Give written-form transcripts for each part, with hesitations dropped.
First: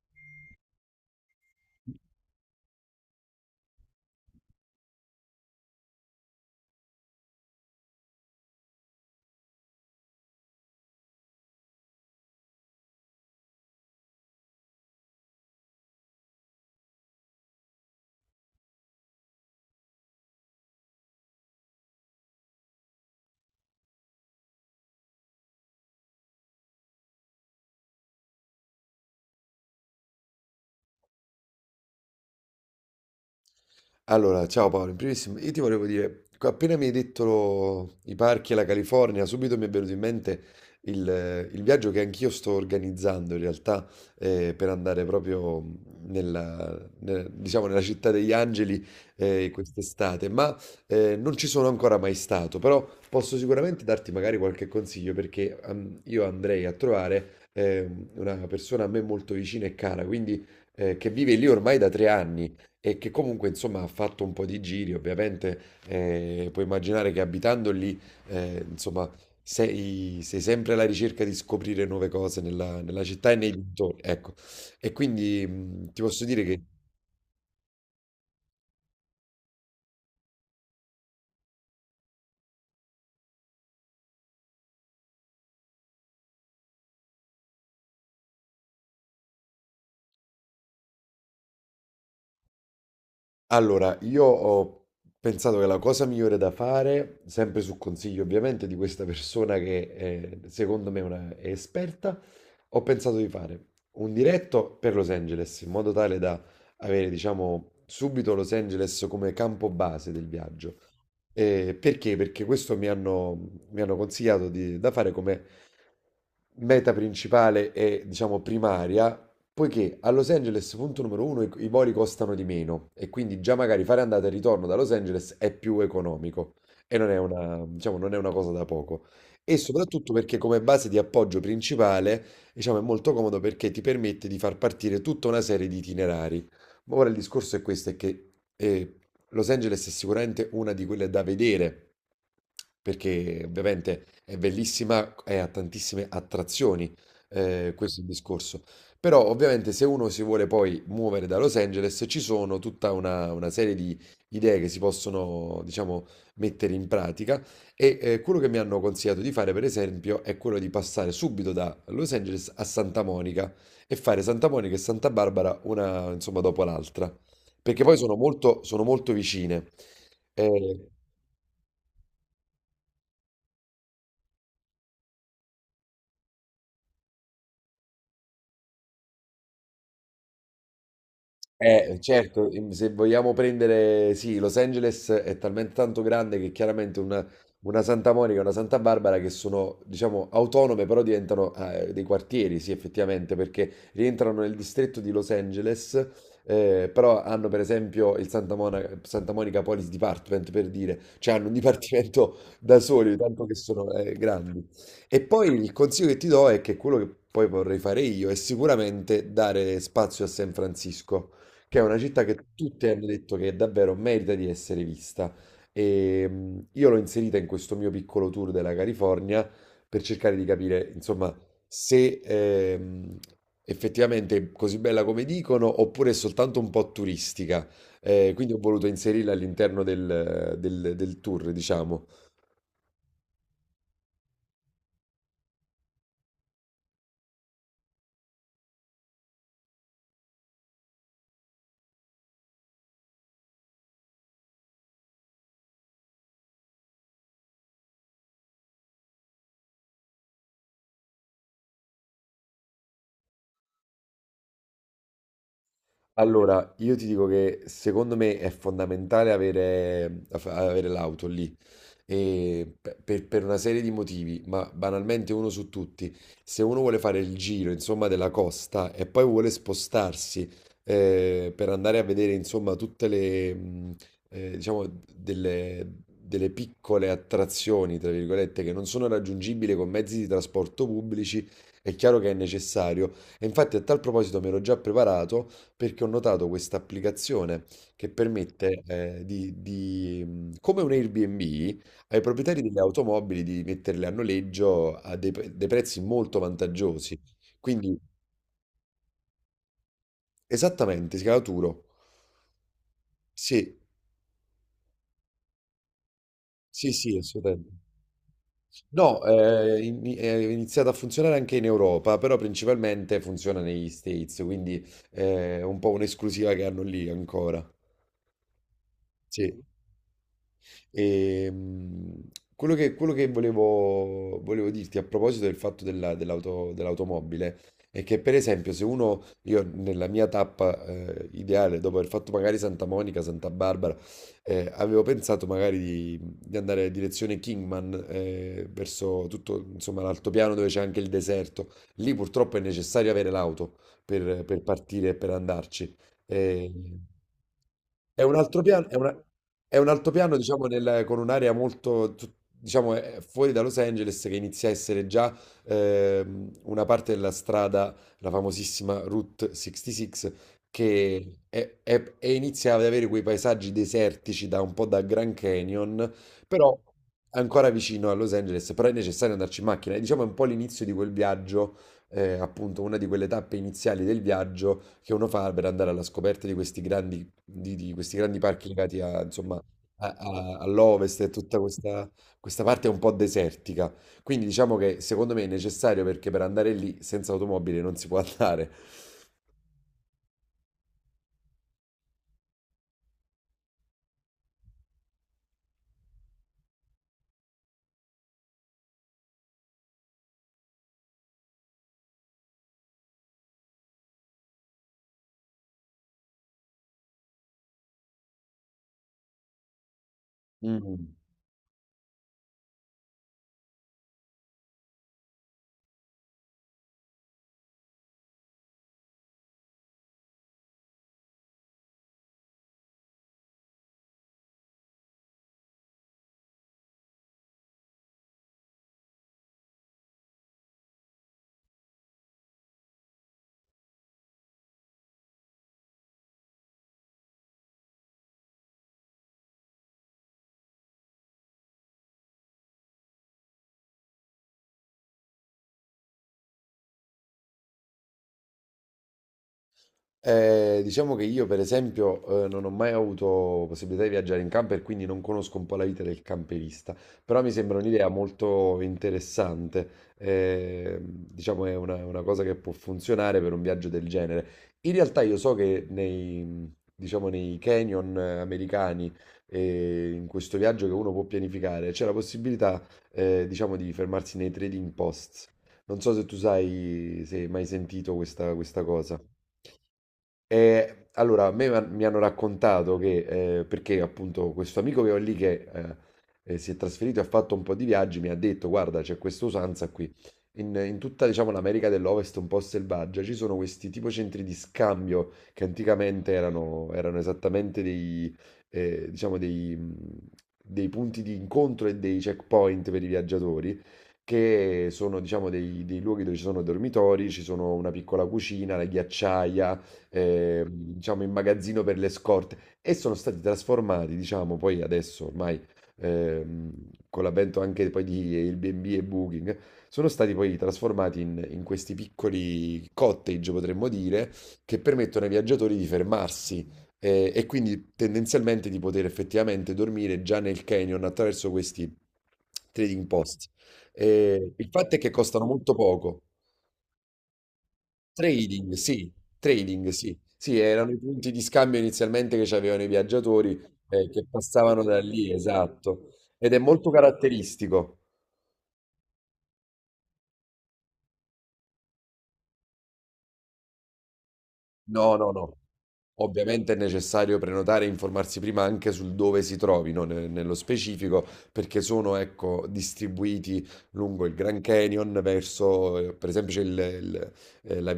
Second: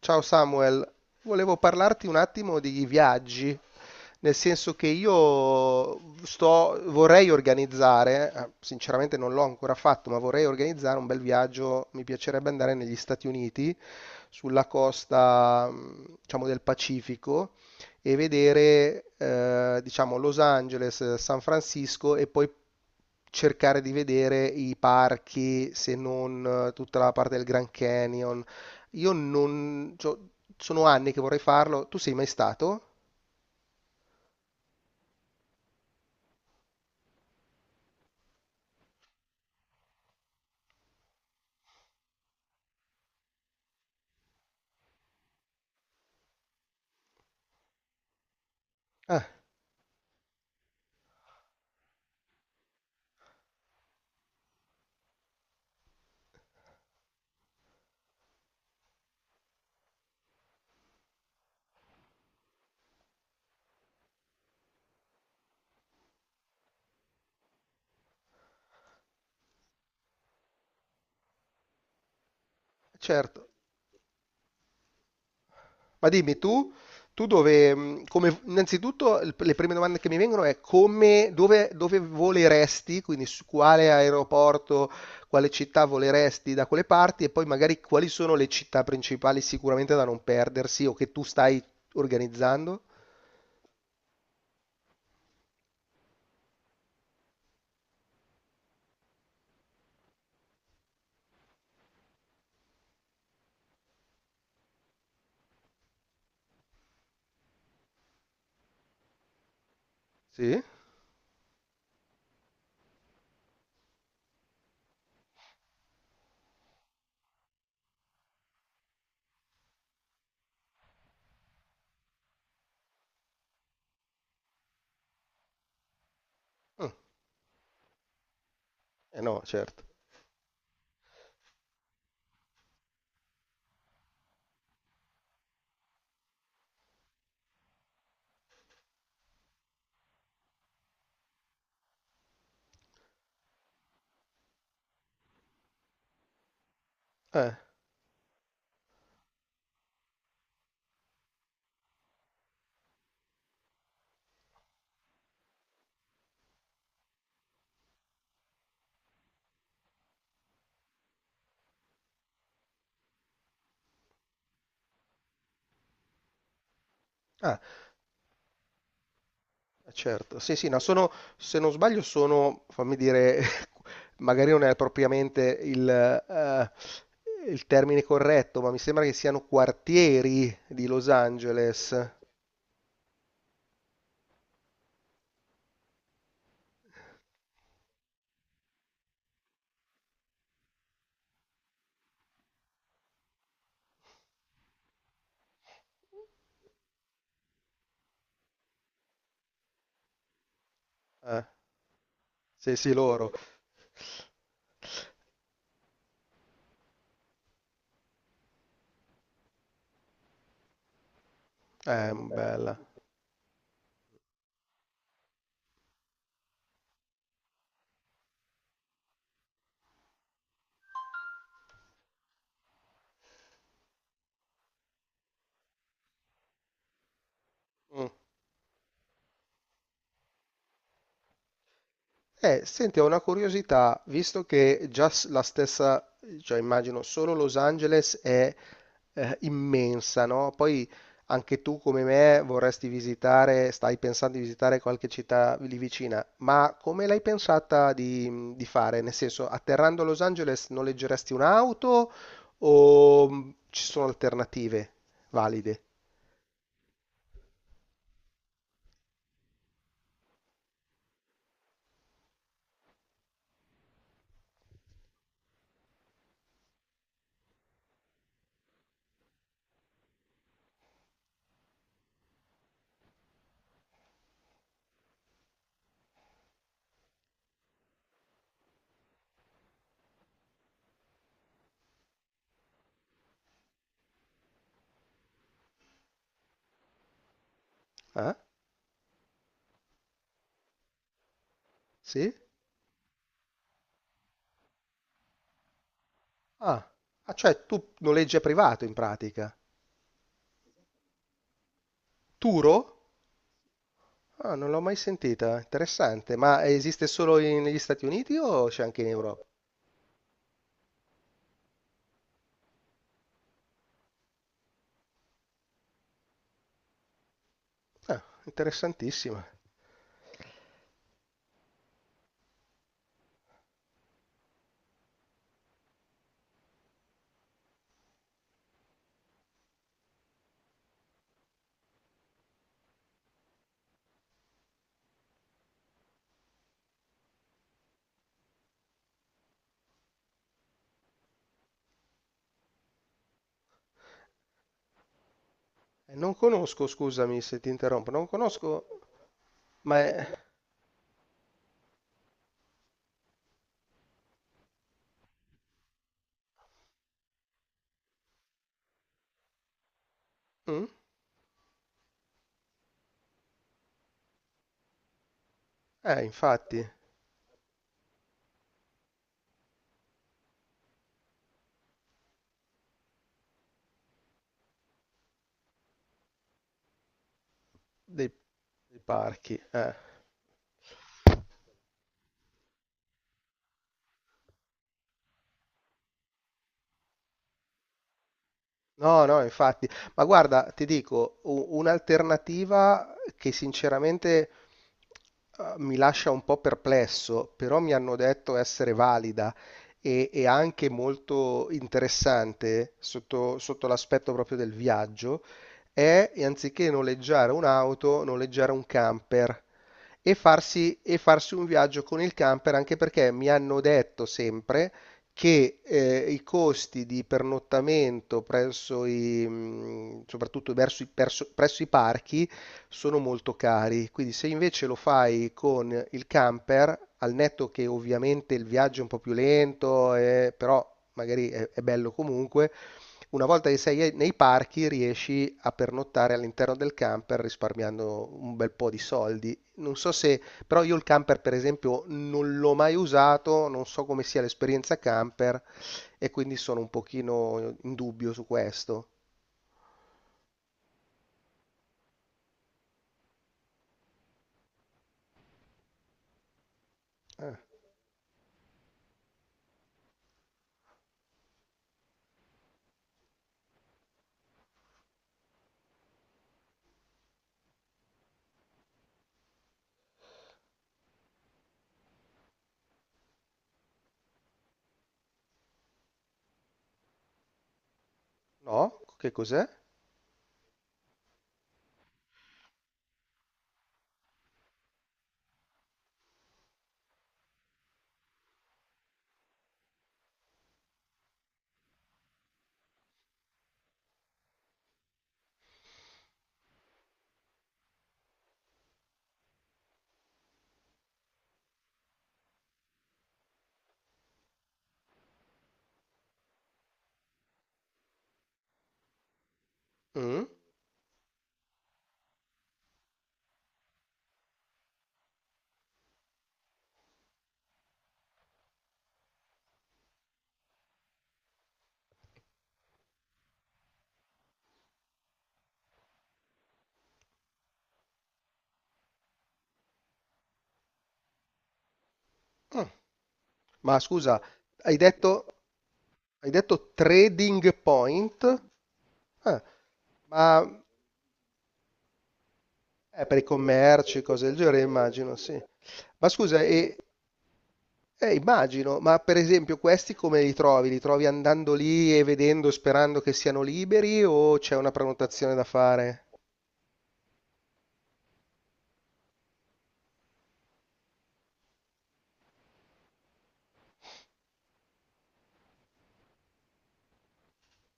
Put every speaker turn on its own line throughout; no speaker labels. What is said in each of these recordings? Ciao Samuel, volevo parlarti un attimo di viaggi, nel senso che io vorrei organizzare, sinceramente non l'ho ancora fatto, ma vorrei organizzare un bel viaggio, mi piacerebbe andare negli Stati Uniti, sulla costa, diciamo, del Pacifico e vedere, diciamo, Los Angeles, San Francisco e poi cercare di vedere i parchi, se non tutta la parte del Grand Canyon io non... cioè, Sono anni che vorrei farlo. Tu sei mai stato?
Allora, ciao Paolo, in primis io ti volevo dire, appena mi hai detto i parchi e la California, subito mi è venuto in mente il viaggio che anch'io sto organizzando in realtà per andare proprio diciamo, nella città degli angeli
Ah,
quest'estate, ma non ci sono ancora mai stato, però posso sicuramente darti magari qualche consiglio perché io andrei a trovare una persona a me molto vicina e cara, quindi che vive lì ormai da 3 anni e che comunque insomma ha fatto un po' di giri, ovviamente puoi immaginare che abitando lì insomma sei sempre alla ricerca di scoprire nuove cose nella città e
certo.
nei dintorni, ecco. E quindi ti
Ma
posso
dimmi
dire che.
tu, innanzitutto le prime domande che mi vengono è come, dove voleresti, quindi su quale aeroporto, quale città voleresti da quelle parti e poi magari quali sono le città principali sicuramente da non perdersi o che tu stai organizzando?
Allora, io ho pensato che la cosa migliore da fare, sempre su consiglio ovviamente di questa persona che secondo me è esperta, ho pensato di fare un diretto per Los Angeles, in modo tale da avere, diciamo, subito Los Angeles come campo base del
Sì?
viaggio. Perché? Perché questo mi hanno consigliato da fare come meta principale e, diciamo, primaria. Poiché a Los Angeles, punto numero uno, i voli costano di meno e quindi già magari fare andata e ritorno da Los Angeles è più economico
Mm,
e non è una, diciamo, non è una cosa da poco.
eh no,
E
certo.
soprattutto perché come base di appoggio principale, diciamo, è molto comodo perché ti permette di far partire tutta una serie di itinerari. Ma ora il discorso è questo, è che Los Angeles è sicuramente una di quelle da vedere, perché ovviamente è bellissima e ha tantissime attrazioni,
Eh,
questo è il discorso. Però ovviamente se uno si vuole poi muovere da Los Angeles ci sono tutta una serie di idee che si possono, diciamo, mettere in pratica e quello che mi hanno consigliato di fare, per esempio, è quello di passare subito da Los Angeles a Santa Monica e fare Santa Monica e Santa Barbara una, insomma, dopo l'altra,
ah,
perché poi sono molto vicine.
eh, certo, sì, sì, no,
Eh,
sono, se non sbaglio sono, fammi dire, magari non è propriamente il termine corretto, ma mi sembra che siano quartieri di Los Angeles.
Certo, se vogliamo prendere, sì, Los Angeles è talmente tanto grande che chiaramente una Santa Monica e una Santa Barbara che sono, diciamo, autonome, però diventano dei quartieri, sì, effettivamente, perché rientrano nel distretto di Los Angeles, però hanno per esempio il Santa Monica Police Department, per dire, cioè
Eh,
hanno un dipartimento
sì,
da
sì,
soli,
loro.
tanto che sono grandi. E poi il consiglio che ti do è che quello che poi vorrei fare io è sicuramente dare spazio a San Francisco che è una città che
Bella.
tutti hanno detto che davvero merita di essere vista. E io l'ho inserita in questo mio piccolo tour della California per cercare di capire, insomma, se effettivamente è così bella come dicono oppure è soltanto un po' turistica.
Mm.
Quindi ho voluto inserirla all'interno del tour, diciamo.
Senti, ho una curiosità, visto che già s- la stessa, cioè immagino solo Los Angeles è immensa, no? Poi anche tu come me vorresti visitare, stai pensando di visitare qualche città lì vicina, ma come l'hai pensata di fare? Nel senso, atterrando a Los Angeles noleggeresti un'auto o ci sono alternative valide?
Allora, io ti dico che secondo me è fondamentale avere, avere l'auto lì, e per una serie di motivi, ma banalmente uno su tutti, se uno vuole fare il giro, insomma, della costa e poi vuole spostarsi per andare a vedere, insomma, tutte le, diciamo, delle piccole attrazioni, tra virgolette, che non sono raggiungibili con mezzi di trasporto pubblici, è chiaro che è necessario. E infatti a tal proposito mi ero già preparato perché ho notato questa applicazione che
Eh?
permette come un Airbnb, ai
Sì?
proprietari delle automobili di metterle a noleggio a dei prezzi molto
Ah,
vantaggiosi.
ah, cioè tu
Quindi,
noleggi a privato in pratica.
esattamente, Scalaturo.
Turo?
Sì,
Ah, non l'ho mai sentita, interessante. Ma
sì,
esiste
sì,
solo negli
assolutamente.
Stati Uniti o c'è anche in
No,
Europa?
è iniziato a funzionare anche in Europa, però principalmente funziona negli States, quindi è un po' un'esclusiva che hanno lì ancora.
Ah, interessantissima.
Sì. E, quello che volevo dirti a proposito del fatto dell'automobile è che, per esempio, se uno, io nella mia tappa ideale, dopo aver fatto magari Santa Monica, Santa Barbara, avevo pensato magari di andare in direzione Kingman, verso tutto, insomma, l'altopiano dove c'è anche il deserto. Lì purtroppo è necessario avere l'auto per partire e per andarci.
Non
E-
conosco, scusami se ti interrompo,
è
non
un altro
conosco,
piano, è un
ma
altopiano,
è...
diciamo, con un'area molto, diciamo, è fuori da Los Angeles che inizia a essere già una parte della strada, la famosissima Route 66,
Mm?
e inizia ad avere quei paesaggi desertici da un po' da Grand Canyon, però
Infatti,
ancora vicino a Los Angeles, però è necessario andarci in macchina. E diciamo è un po' l'inizio di quel viaggio, appunto, una di quelle tappe iniziali del viaggio che uno fa per andare alla scoperta di di questi
dei,
grandi parchi legati
dei
a,
parchi.
insomma, all'ovest e tutta questa, questa parte un po' desertica. Quindi diciamo che secondo me è necessario perché per andare lì senza automobile non si può andare.
No, no, infatti, ma guarda, ti dico, un'alternativa che sinceramente mi lascia un po' perplesso, però mi hanno detto essere valida e anche molto interessante sotto, sotto l'aspetto proprio del viaggio, è anziché noleggiare un'auto, noleggiare un camper
Mm.
e farsi un viaggio con il camper, anche perché mi hanno detto sempre che, i costi di pernottamento presso i soprattutto verso i perso presso i parchi, sono molto cari. Quindi se invece lo fai con il camper, al netto che ovviamente il viaggio è un po' più lento, però magari è bello comunque, una volta che sei e nei parchi riesci a pernottare all'interno del camper risparmiando un bel po' di soldi. Non so se però io il camper, per esempio, non l'ho mai usato, non so come sia l'esperienza camper e quindi sono un pochino in dubbio su questo.
Diciamo che io, per esempio, non ho mai avuto possibilità di viaggiare in camper, quindi non conosco un po' la vita del camperista, però mi
Eh,
sembra un'idea molto interessante. Diciamo è una cosa che può funzionare per un viaggio del genere. In realtà io so che nei, diciamo, nei canyon americani, in questo viaggio che uno può pianificare, c'è la possibilità, diciamo, di fermarsi nei trading posts. Non so se tu sai, se hai mai sentito questa
no?
cosa.
Che cos'è?
Allora, a me mi hanno raccontato che, perché appunto questo amico che ho lì che si è trasferito e ha fatto un po' di viaggi, mi ha detto, guarda, c'è questa usanza qui. In tutta, diciamo, l'America dell'Ovest un po' selvaggia ci sono questi tipo centri di scambio che anticamente erano esattamente dei, diciamo, dei punti di incontro e dei checkpoint per i viaggiatori. Che sono, diciamo, dei luoghi dove ci sono dormitori, ci sono una piccola cucina, la ghiacciaia,
Mm?
diciamo, in magazzino per le scorte e sono stati trasformati, diciamo, poi adesso ormai ehm, con l'avvento anche poi di Airbnb e Booking, sono stati poi trasformati in questi piccoli cottage, potremmo dire, che permettono ai viaggiatori di fermarsi. E, quindi tendenzialmente di poter effettivamente dormire già nel canyon attraverso questi trading post.
Ma scusa,
Il fatto
hai
è che costano
detto,
molto poco.
hai detto trading point?
Trading, sì,
Ah,
trading, sì. Sì,
ma
erano i punti di scambio inizialmente che c'avevano i
eh, per i
viaggiatori
commerci,
che
cose del genere,
passavano da lì,
immagino, sì.
esatto.
Ma
Ed è
scusa,
molto
e,
caratteristico.
immagino, ma per esempio questi come li trovi? Li trovi andando lì e vedendo, sperando che siano liberi o c'è una
No, no, no.
prenotazione da fare?
Ovviamente è necessario prenotare e informarsi prima anche sul dove si trovino nello specifico, perché sono, ecco, distribuiti lungo il Grand Canyon, verso, per esempio, c'è il- eh, la-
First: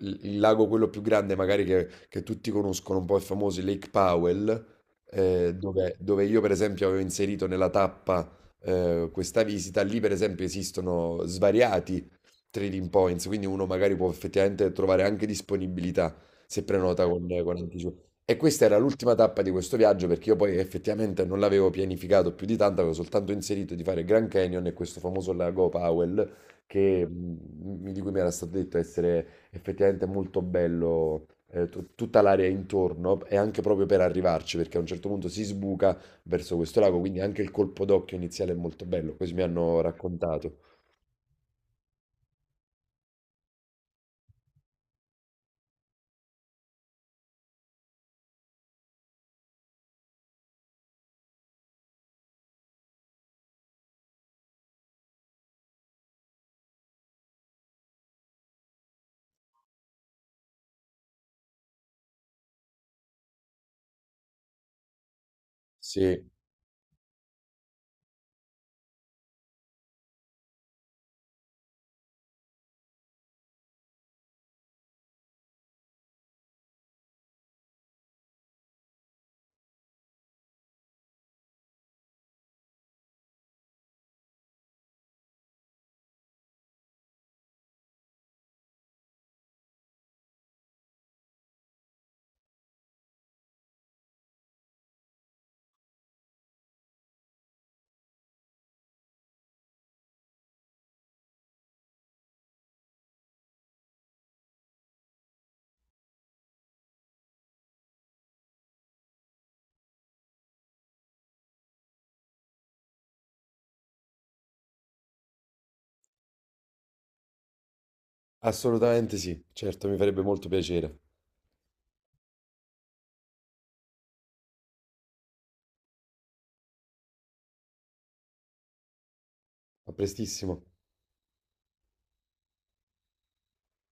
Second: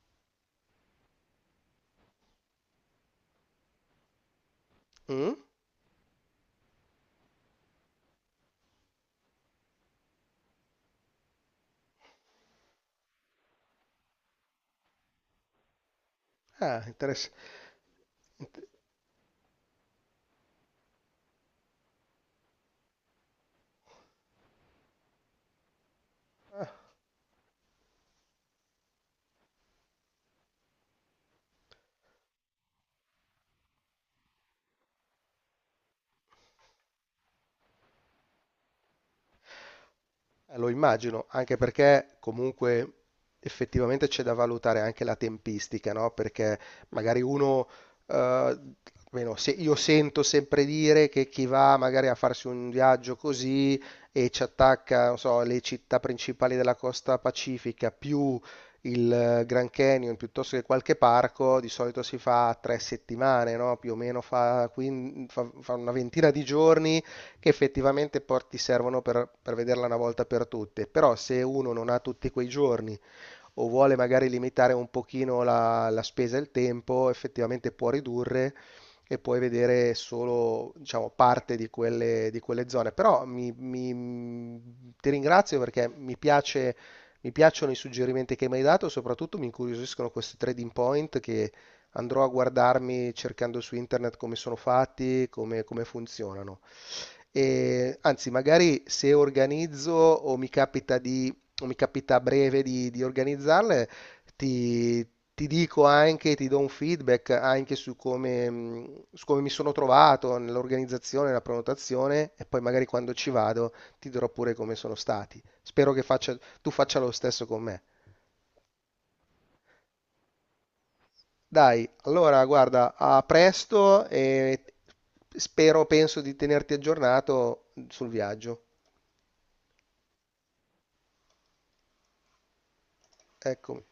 il- il lago quello più grande, magari che tutti conoscono, un po' il famoso il Lake Powell,
Mm?
dove io, per esempio, avevo inserito nella tappa, questa visita. Lì, per esempio, esistono svariati trading points, quindi uno magari può effettivamente trovare anche disponibilità se
Ah,
prenota con,
interessante.
con anticipo. E questa era l'ultima tappa di questo viaggio perché io poi effettivamente non l'avevo pianificato più di tanto, avevo soltanto inserito di fare Grand Canyon e questo famoso lago Powell di cui mi era stato detto essere effettivamente molto bello. Tutta l'area intorno e anche proprio per arrivarci perché a un certo punto si sbuca verso questo lago, quindi anche il colpo d'occhio iniziale è molto bello, così mi hanno raccontato.
Lo immagino, anche perché comunque effettivamente c'è da valutare anche la tempistica, no? Perché magari uno, eh, almeno io sento sempre dire che chi va magari a farsi un viaggio così e ci attacca, non so, le città principali della costa pacifica più il Grand Canyon piuttosto che qualche parco, di solito si fa 3 settimane, no? Più o meno fa, fa una
Sì,
ventina di giorni che effettivamente ti servono per vederla una volta per tutte, però se uno non ha tutti quei giorni o vuole magari limitare un pochino la, la spesa e il tempo, effettivamente può ridurre e puoi vedere solo, diciamo, parte di quelle zone. Però ti ringrazio perché mi piace, mi piacciono i suggerimenti che mi hai dato, soprattutto mi incuriosiscono questi trading point che andrò a guardarmi cercando su internet come sono fatti, come funzionano. E, anzi, magari se organizzo o mi capita di, o mi capita a breve di organizzarle, ti, ti dico anche, ti do un feedback anche su come mi sono trovato nell'organizzazione, nella prenotazione e poi magari quando ci vado ti dirò pure come sono stati. Spero che tu faccia lo stesso con me.
assolutamente, sì, certo, mi farebbe molto piacere.
Dai, allora guarda, a presto e spero, penso di tenerti aggiornato sul viaggio.
A prestissimo.
Eccomi.